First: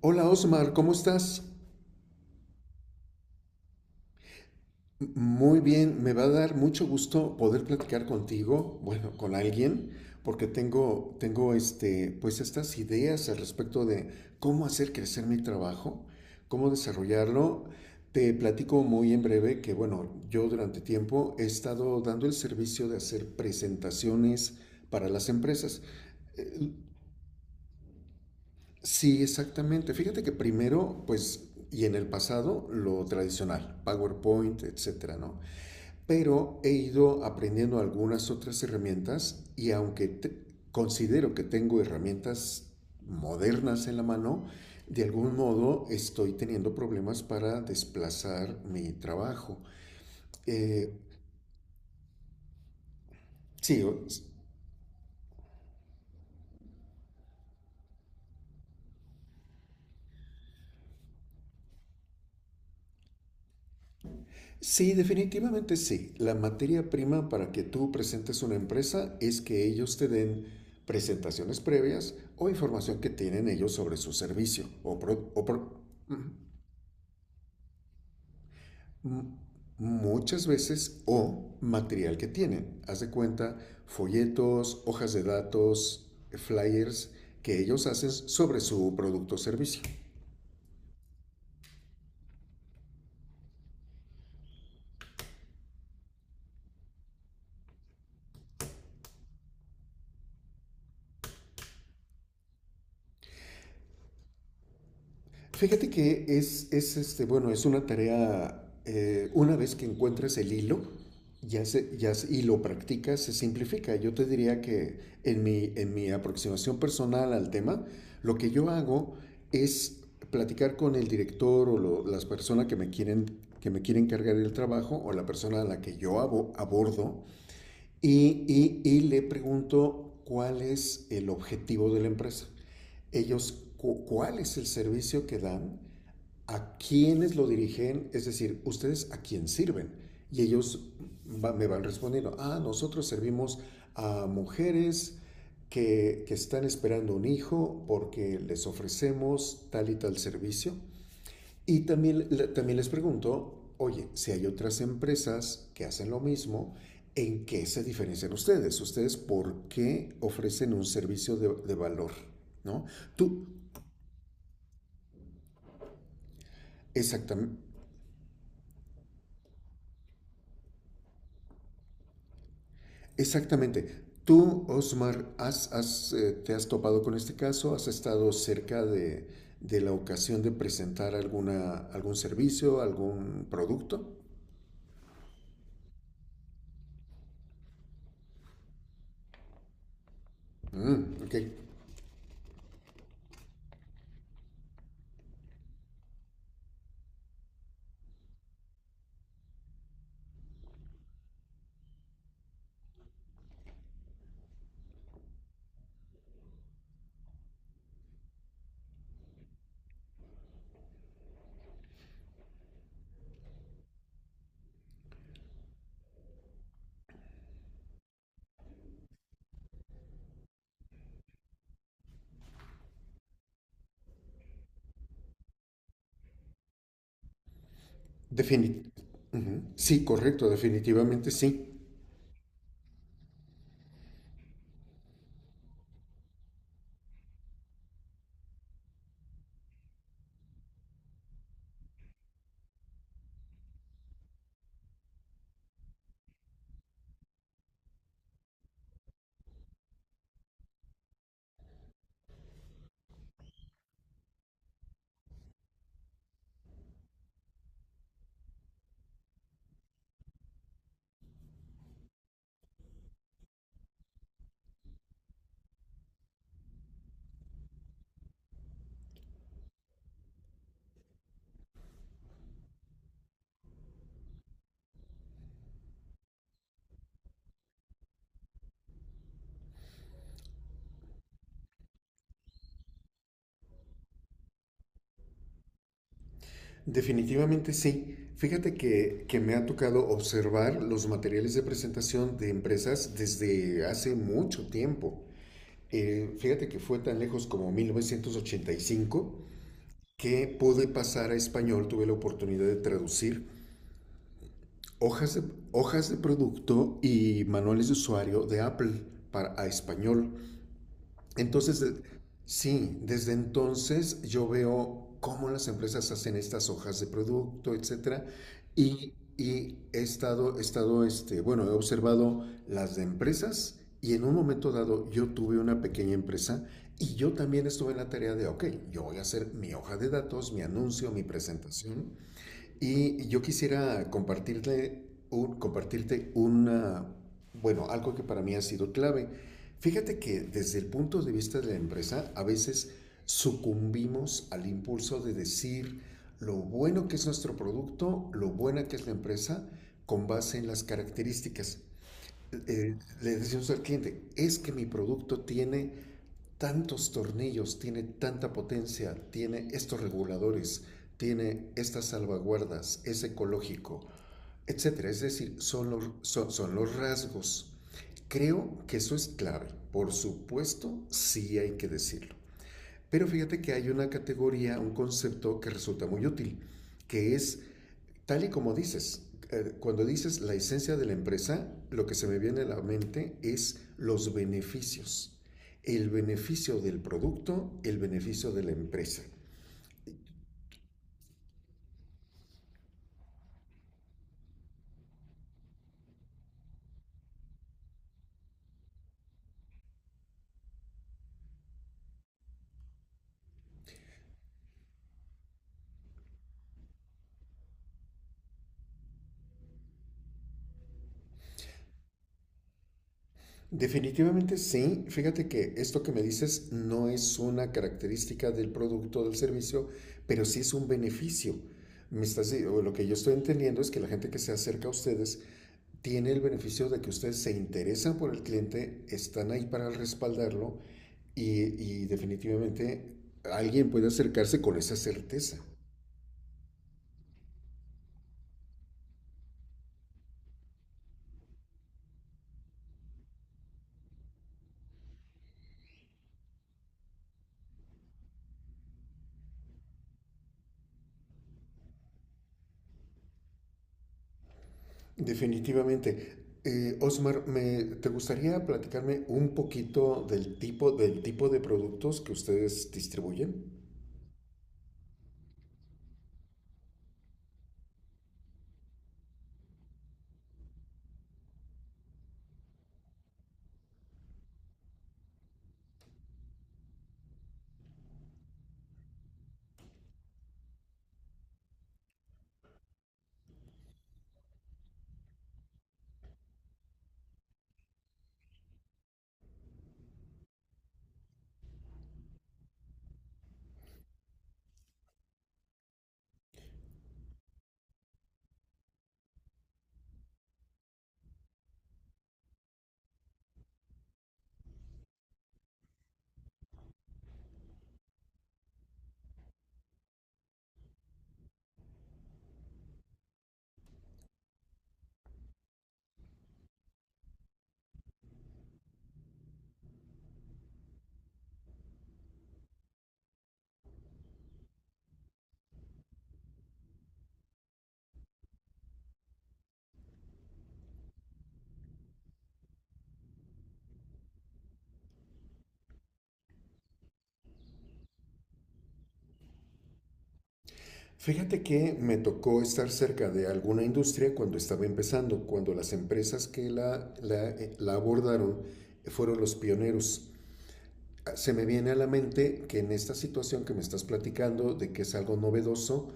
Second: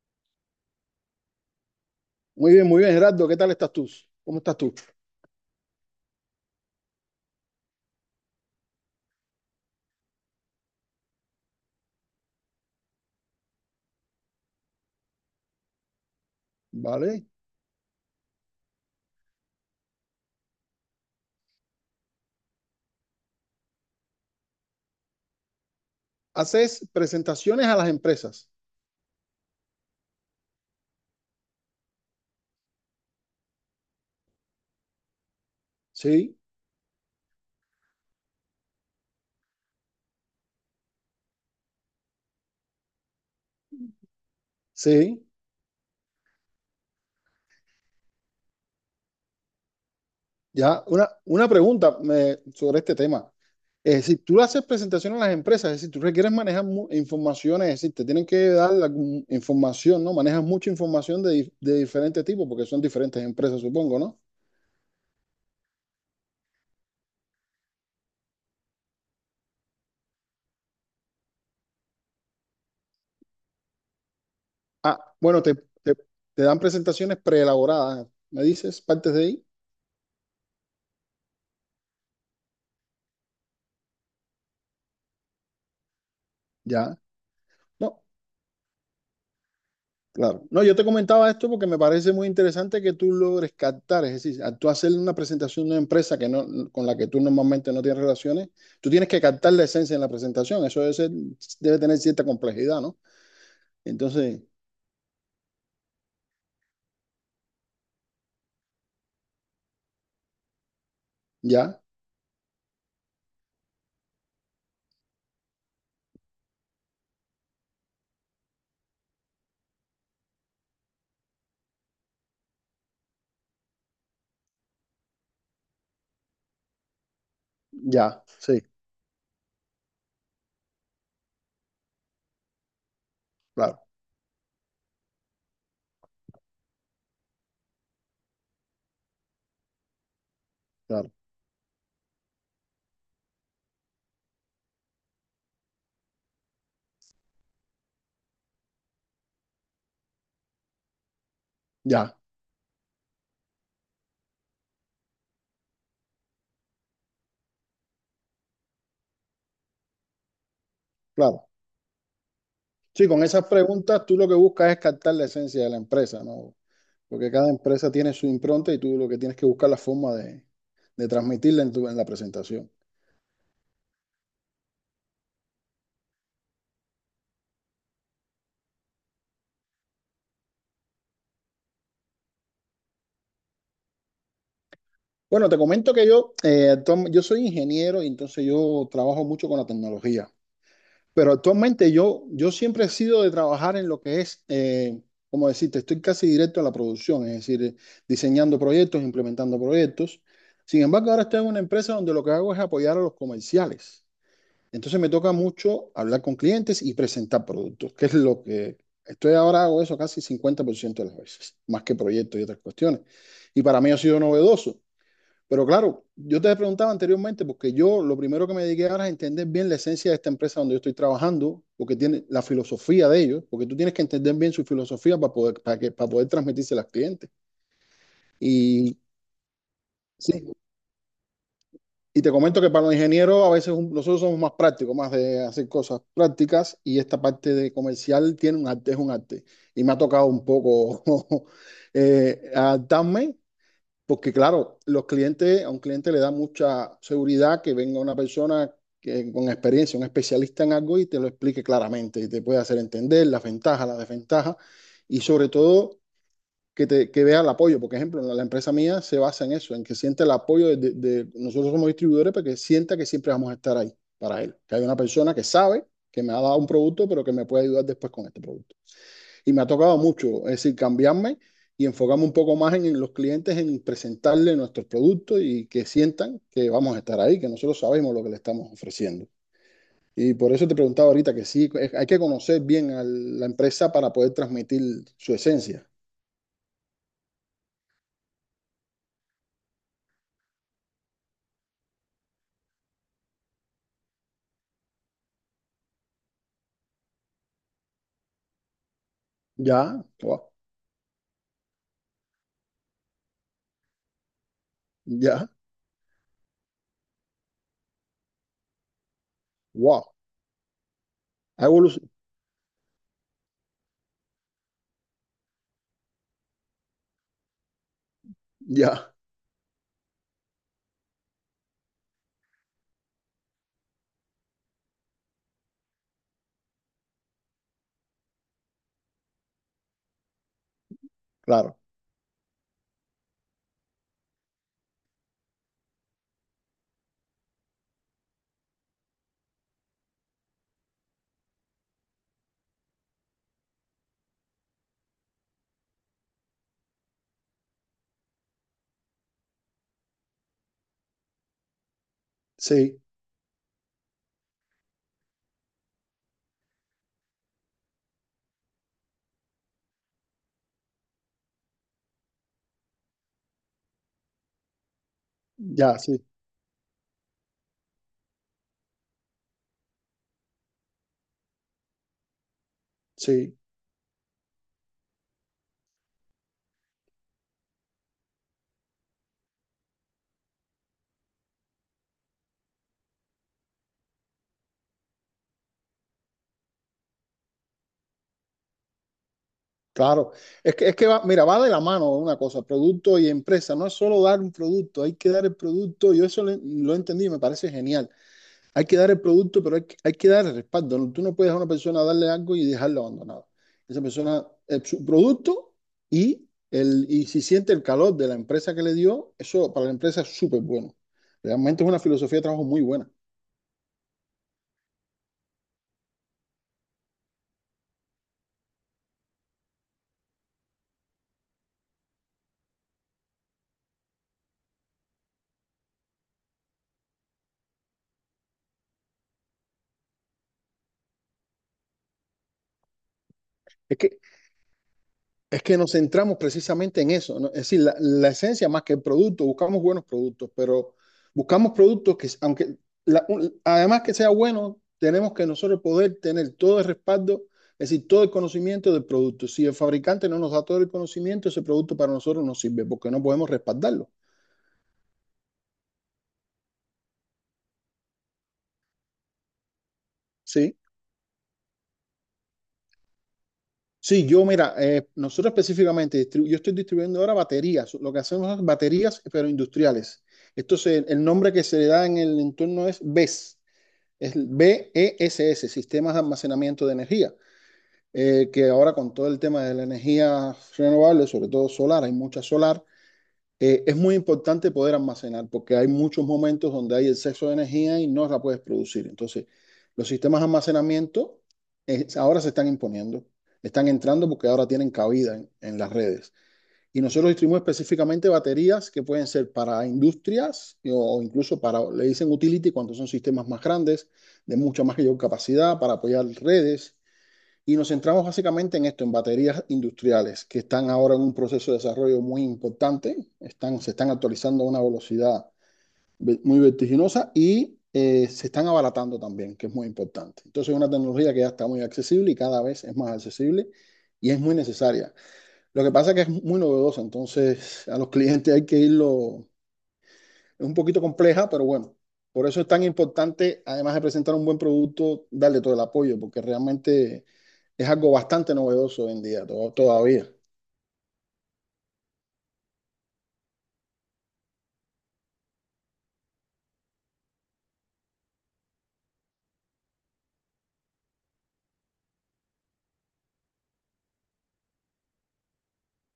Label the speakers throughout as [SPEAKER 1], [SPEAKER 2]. [SPEAKER 1] Hola Osmar, ¿cómo estás?
[SPEAKER 2] Muy bien, Gerardo. ¿Qué tal estás tú? ¿Cómo estás tú?
[SPEAKER 1] Muy bien, me va a dar mucho gusto poder platicar contigo, bueno, con alguien, porque pues estas ideas al respecto de cómo hacer crecer mi trabajo, cómo
[SPEAKER 2] ¿Vale?
[SPEAKER 1] desarrollarlo. Te platico muy en breve que, bueno, yo durante tiempo he estado dando el servicio de hacer presentaciones para las empresas. Eh,
[SPEAKER 2] Haces presentaciones a las empresas.
[SPEAKER 1] Sí, exactamente. Fíjate que primero, pues, y en el pasado, lo tradicional, PowerPoint, etcétera, ¿no?
[SPEAKER 2] Sí,
[SPEAKER 1] Pero he ido aprendiendo algunas otras herramientas y considero que tengo herramientas modernas en la mano, de
[SPEAKER 2] sí.
[SPEAKER 1] algún modo estoy teniendo problemas para desplazar mi trabajo.
[SPEAKER 2] Ya,
[SPEAKER 1] Eh,
[SPEAKER 2] una pregunta sobre este tema.
[SPEAKER 1] sí, o-
[SPEAKER 2] Es decir, tú le haces presentaciones a las empresas, es decir, tú requieres manejar informaciones, es decir, te tienen que dar la información, ¿no? Manejas mucha información de diferentes tipos, porque son diferentes empresas, supongo, ¿no?
[SPEAKER 1] Sí, definitivamente sí. La materia prima para que tú presentes una empresa es que ellos te den presentaciones previas o información que tienen ellos sobre su servicio o,
[SPEAKER 2] Ah,
[SPEAKER 1] pro-
[SPEAKER 2] bueno,
[SPEAKER 1] o pro-
[SPEAKER 2] te, te dan presentaciones preelaboradas, ¿me dices? Partes
[SPEAKER 1] m-
[SPEAKER 2] de ahí,
[SPEAKER 1] muchas veces o material que tienen. Haz de cuenta, folletos, hojas de datos,
[SPEAKER 2] ya.
[SPEAKER 1] flyers que ellos
[SPEAKER 2] No,
[SPEAKER 1] hacen sobre su producto o servicio.
[SPEAKER 2] claro. No, yo te comentaba esto porque me parece muy interesante que tú logres captar, es decir, al tú hacer una presentación de una empresa que no, con la que tú normalmente no tienes relaciones, tú tienes que captar la esencia en la presentación. Eso debe tener cierta complejidad, ¿no? Entonces,
[SPEAKER 1] Fíjate que bueno, es una tarea, una vez que encuentras el hilo
[SPEAKER 2] ya,
[SPEAKER 1] y lo practicas, se simplifica. Yo te diría que en mi aproximación personal al tema, lo que yo hago es platicar con el director o las personas que me quieren cargar el trabajo o la persona a la que yo abordo
[SPEAKER 2] ya,
[SPEAKER 1] y,
[SPEAKER 2] sí,
[SPEAKER 1] y- y le pregunto cuál es el objetivo de la empresa. Ellos,
[SPEAKER 2] claro,
[SPEAKER 1] ¿cuál es el servicio que dan?, a quienes lo dirigen, es decir, ustedes a quién sirven. Y ellos
[SPEAKER 2] claro,
[SPEAKER 1] me van respondiendo, ah, nosotros servimos a mujeres que están esperando un hijo porque les ofrecemos tal y tal servicio. Y
[SPEAKER 2] ya,
[SPEAKER 1] también les pregunto, oye, si hay otras empresas que hacen lo mismo, ¿en qué se diferencian ustedes? ¿Ustedes por qué ofrecen un servicio
[SPEAKER 2] claro.
[SPEAKER 1] de valor? ¿No?
[SPEAKER 2] Sí, con
[SPEAKER 1] Tú,
[SPEAKER 2] esas preguntas tú lo que buscas es captar la esencia de la empresa, ¿no? Porque cada
[SPEAKER 1] exactamente.
[SPEAKER 2] empresa tiene su impronta y tú lo que tienes que buscar la forma de transmitirla en la presentación.
[SPEAKER 1] Exactamente. Tú, Osmar, te has topado con este caso, has estado cerca de la ocasión de presentar alguna, algún servicio, algún producto.
[SPEAKER 2] Bueno, te comento que yo soy ingeniero y entonces yo trabajo mucho con la tecnología.
[SPEAKER 1] Mm,
[SPEAKER 2] Pero
[SPEAKER 1] ok.
[SPEAKER 2] actualmente yo siempre he sido de trabajar en lo que es, como decirte, estoy casi directo a la producción, es decir, diseñando proyectos, implementando proyectos. Sin embargo, ahora estoy en una empresa donde lo que hago es apoyar a los comerciales. Entonces me toca mucho hablar con clientes y presentar productos, que es lo que estoy ahora, hago eso casi 50% de las veces, más que proyectos y otras cuestiones. Y para mí ha sido novedoso. Pero claro, yo te preguntaba anteriormente, porque yo lo primero que me dediqué ahora es entender bien la esencia de esta empresa donde yo estoy trabajando, porque tiene la filosofía de ellos, porque tú tienes que entender bien su filosofía para poder, para que, para poder transmitirse a los clientes.
[SPEAKER 1] Defini-
[SPEAKER 2] Y
[SPEAKER 1] Ujú. Sí, correcto,
[SPEAKER 2] sí,
[SPEAKER 1] definitivamente sí.
[SPEAKER 2] y te comento que para los ingenieros a veces nosotros somos más prácticos, más de hacer cosas prácticas, y esta parte de comercial tiene un arte, es un arte. Y me ha tocado un poco adaptarme. Porque claro, los clientes, a un cliente le da mucha seguridad que venga una persona que, con experiencia, un especialista en algo y te lo explique claramente y te puede hacer entender las ventajas, las desventajas y sobre todo que vea el apoyo. Por ejemplo, la empresa mía se basa en eso, en que siente el apoyo nosotros somos distribuidores, pero que sienta que siempre vamos a estar ahí para él. Que hay una persona que sabe que me ha dado un producto, pero que me puede ayudar después con este producto. Y me ha tocado mucho, es decir, cambiarme y enfocarme un poco más en los clientes, en presentarles nuestros productos y que sientan que vamos a estar ahí, que nosotros sabemos lo que le estamos ofreciendo. Y por eso te preguntaba ahorita que sí, hay que conocer bien a la empresa para poder transmitir su esencia.
[SPEAKER 1] Definitivamente sí. Fíjate que me ha tocado observar los materiales de presentación de empresas desde hace mucho tiempo. Fíjate que fue tan lejos como 1985
[SPEAKER 2] Ya,
[SPEAKER 1] que
[SPEAKER 2] wow,
[SPEAKER 1] pude pasar a español, tuve la oportunidad de traducir hojas de,
[SPEAKER 2] ya,
[SPEAKER 1] hojas de producto y manuales de usuario de Apple para, a
[SPEAKER 2] wow,
[SPEAKER 1] español.
[SPEAKER 2] ha
[SPEAKER 1] Entonces,
[SPEAKER 2] evolucionado.
[SPEAKER 1] sí, desde entonces yo veo cómo las empresas hacen estas hojas de producto, etcétera,
[SPEAKER 2] Ya,
[SPEAKER 1] y bueno, he observado las de empresas y en un momento dado yo tuve una pequeña empresa y yo también estuve en la tarea de, ok, yo voy a hacer mi hoja de datos, mi anuncio, mi
[SPEAKER 2] claro,
[SPEAKER 1] presentación y yo quisiera compartirte una, bueno, algo que para mí ha sido clave. Fíjate que desde el punto de vista de la empresa, a veces sucumbimos al impulso de decir lo bueno que es nuestro producto, lo buena que es la empresa, con base en las características.
[SPEAKER 2] sí,
[SPEAKER 1] Le decimos al cliente, es que mi producto tiene tantos tornillos, tiene tanta potencia, tiene estos reguladores, tiene estas salvaguardas, es ecológico, etcétera. Es decir, son
[SPEAKER 2] ya,
[SPEAKER 1] los,
[SPEAKER 2] sí,
[SPEAKER 1] son, son los rasgos. Creo que eso es clave. Por supuesto, sí hay que decirlo. Pero
[SPEAKER 2] sí.
[SPEAKER 1] fíjate que hay una categoría, un concepto que resulta muy útil, que es. Tal y como dices, cuando dices la esencia de la empresa, lo que se me viene a la mente es los beneficios. El beneficio del producto, el beneficio de la empresa.
[SPEAKER 2] Claro, es que va, mira, va de la mano una cosa, producto y empresa, no es solo dar un producto, hay que dar el producto, yo eso lo entendí y me parece genial, hay que dar el producto, pero hay que dar el respaldo, ¿no? Tú no puedes a una persona darle algo y dejarla abandonada, esa persona, su producto y, y si siente el calor de la empresa que le dio, eso para la empresa es súper bueno, realmente es una filosofía de trabajo muy buena.
[SPEAKER 1] Definitivamente sí. Fíjate que esto que me dices no es una característica del producto o del servicio, pero sí es un beneficio. O lo que yo estoy entendiendo es que la gente que se acerca a ustedes tiene el beneficio de que ustedes se interesan por el cliente, están ahí para respaldarlo y definitivamente alguien
[SPEAKER 2] Es
[SPEAKER 1] puede
[SPEAKER 2] que
[SPEAKER 1] acercarse con esa certeza.
[SPEAKER 2] Es que nos centramos precisamente en eso, ¿no? Es decir, la esencia más que el producto, buscamos buenos productos, pero buscamos productos que, aunque, además que sea bueno, tenemos que nosotros poder tener todo el respaldo, es decir, todo el conocimiento del producto. Si el fabricante no nos da todo el conocimiento, ese producto para nosotros no sirve porque no podemos respaldarlo,
[SPEAKER 1] Definitivamente. Osmar, me, ¿te gustaría platicarme un poquito
[SPEAKER 2] ¿sí?
[SPEAKER 1] del tipo de productos que ustedes distribuyen?
[SPEAKER 2] Sí, yo, mira, nosotros específicamente, yo estoy distribuyendo ahora baterías, lo que hacemos es baterías, pero industriales. Entonces, el nombre que se le da en el entorno es BES. Es el BESS, Sistemas de Almacenamiento de Energía, que ahora con todo el tema de la energía renovable, sobre todo solar, hay mucha solar, es muy importante poder almacenar porque hay muchos momentos donde hay exceso de energía y no la puedes producir. Entonces, los sistemas de almacenamiento ahora se están imponiendo, están entrando porque ahora tienen cabida en las redes. Y nosotros distribuimos específicamente baterías que pueden ser para industrias o incluso para, le dicen utility cuando son sistemas más grandes, de mucha mayor capacidad para apoyar redes. Y nos centramos básicamente en esto, en baterías industriales, que están ahora en un proceso de desarrollo muy importante, se están actualizando a una velocidad muy vertiginosa y se están abaratando también, que es muy importante. Entonces es una tecnología que ya está muy accesible y cada vez es más accesible y es muy necesaria. Lo que pasa es que es muy novedosa, entonces a los clientes hay que irlo, es un poquito compleja, pero bueno, por eso es tan importante, además de presentar un buen producto, darle todo el apoyo, porque realmente es algo bastante novedoso hoy en día, todavía.
[SPEAKER 1] Fíjate que me tocó estar cerca de alguna industria cuando estaba empezando, cuando las empresas que la abordaron fueron los pioneros. Se me viene a la mente que en esta situación que me estás platicando, de que es algo novedoso,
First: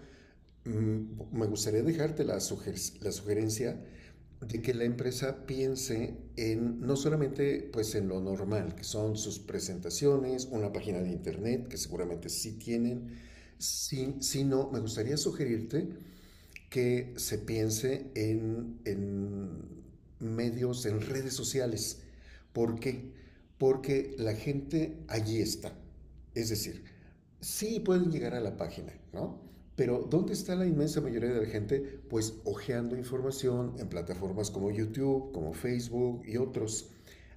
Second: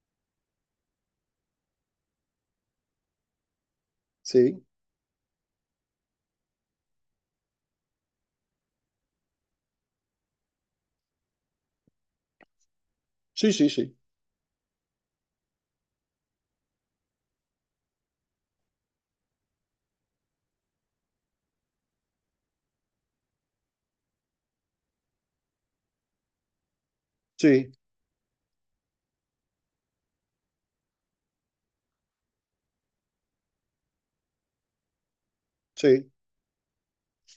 [SPEAKER 1] mm, me gustaría dejarte la sugerencia de
[SPEAKER 2] Sí,
[SPEAKER 1] que la empresa piense en no solamente pues en lo normal, que son sus presentaciones, una página de internet que seguramente sí tienen,
[SPEAKER 2] sí, sí, sí,
[SPEAKER 1] sí, sino me gustaría sugerirte que se piense en medios, en redes sociales. ¿Por qué? Porque la gente allí está. Es decir,
[SPEAKER 2] sí,
[SPEAKER 1] sí pueden llegar a la página, ¿no? Pero ¿dónde está la inmensa mayoría de la gente? Pues hojeando información en plataformas como YouTube, como
[SPEAKER 2] sí,
[SPEAKER 1] Facebook y otros.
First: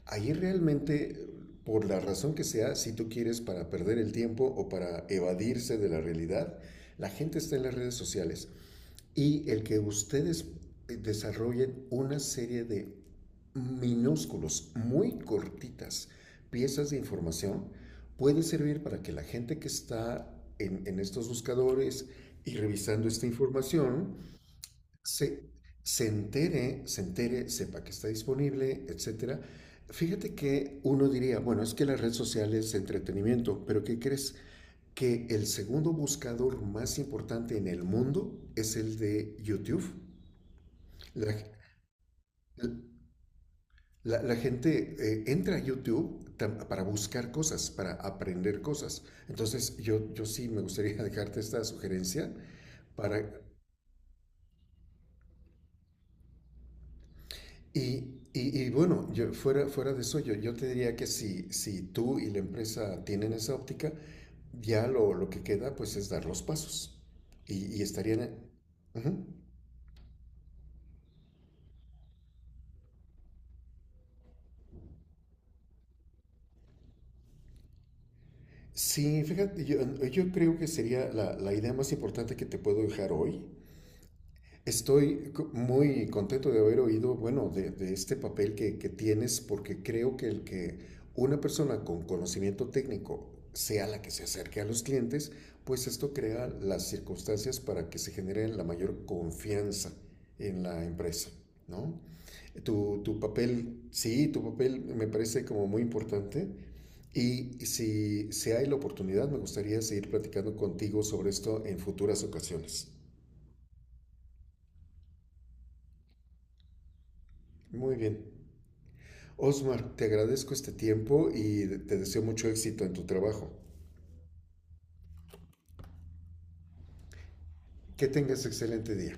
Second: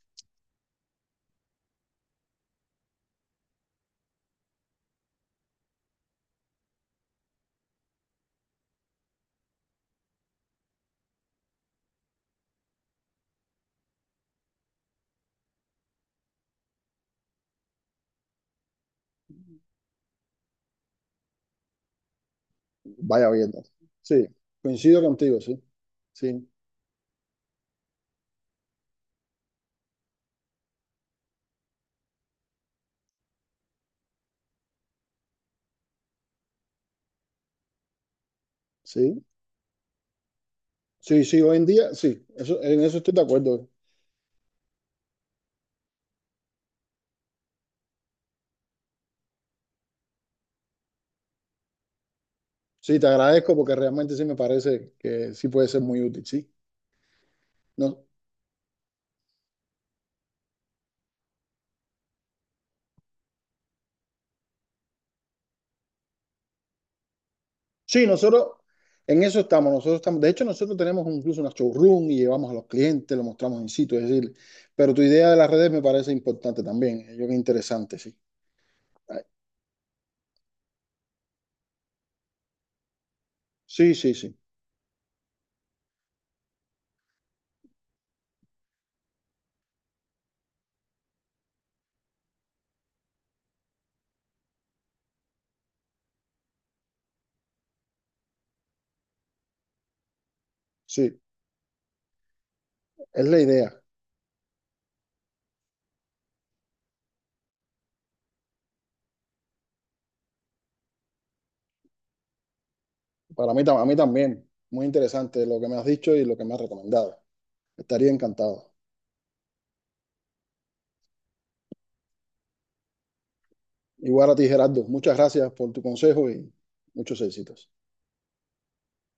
[SPEAKER 1] Ahí realmente, por la razón que sea, si tú quieres para perder el tiempo o para evadirse de la realidad, la gente está en las redes sociales y el que ustedes desarrollen una serie de minúsculos, muy cortitas piezas de información puede servir para que la gente que está en estos buscadores y revisando esta
[SPEAKER 2] vaya viendo.
[SPEAKER 1] información
[SPEAKER 2] Sí, coincido contigo,
[SPEAKER 1] se,
[SPEAKER 2] sí,
[SPEAKER 1] se
[SPEAKER 2] sí,
[SPEAKER 1] entere, sepa que está disponible, etcétera. Fíjate que uno diría, bueno, es que las redes sociales es entretenimiento, pero ¿qué crees? Que el segundo buscador más importante en el mundo es el
[SPEAKER 2] sí,
[SPEAKER 1] de YouTube.
[SPEAKER 2] sí,
[SPEAKER 1] La,
[SPEAKER 2] sí, hoy en día, sí, eso, en eso estoy de acuerdo.
[SPEAKER 1] la gente entra a YouTube para buscar cosas, para aprender cosas. Entonces yo sí me gustaría dejarte esta sugerencia
[SPEAKER 2] Sí, te
[SPEAKER 1] para...
[SPEAKER 2] agradezco porque realmente sí me parece que sí puede ser muy útil, sí.
[SPEAKER 1] Y,
[SPEAKER 2] No,
[SPEAKER 1] y- y bueno, fuera de eso, yo te diría que si tú y la empresa tienen esa óptica, ya lo que queda pues es dar los pasos. Y
[SPEAKER 2] sí,
[SPEAKER 1] estarían...
[SPEAKER 2] nosotros en
[SPEAKER 1] Ujú.
[SPEAKER 2] eso estamos, nosotros estamos, de hecho nosotros tenemos incluso una showroom y llevamos a los clientes, lo mostramos en sitio, es decir, pero tu idea de las redes me parece importante también, yo creo que interesante, sí. Ay,
[SPEAKER 1] Sí, fíjate, yo creo que sería la idea más importante que te puedo dejar hoy.
[SPEAKER 2] sí, sí, sí,
[SPEAKER 1] Estoy muy contento de haber oído, bueno, de este papel que tienes, porque creo que el que una persona con conocimiento técnico sea la que se acerque a los clientes, pues esto crea las circunstancias para que se genere la mayor confianza en la
[SPEAKER 2] sí,
[SPEAKER 1] empresa, ¿no? Tu
[SPEAKER 2] es la idea,
[SPEAKER 1] papel, sí, tu papel me parece como muy importante. Y si hay la oportunidad, me gustaría seguir platicando contigo sobre esto en futuras ocasiones.
[SPEAKER 2] para mí, a mí también, muy interesante lo que me has dicho y lo que me has recomendado,
[SPEAKER 1] Muy
[SPEAKER 2] estaría
[SPEAKER 1] bien.
[SPEAKER 2] encantado.
[SPEAKER 1] Osmar, te agradezco este tiempo y te deseo mucho éxito en tu trabajo.
[SPEAKER 2] Igual a ti, Gerardo, muchas gracias por tu consejo y muchos éxitos.
[SPEAKER 1] Que tengas excelente día.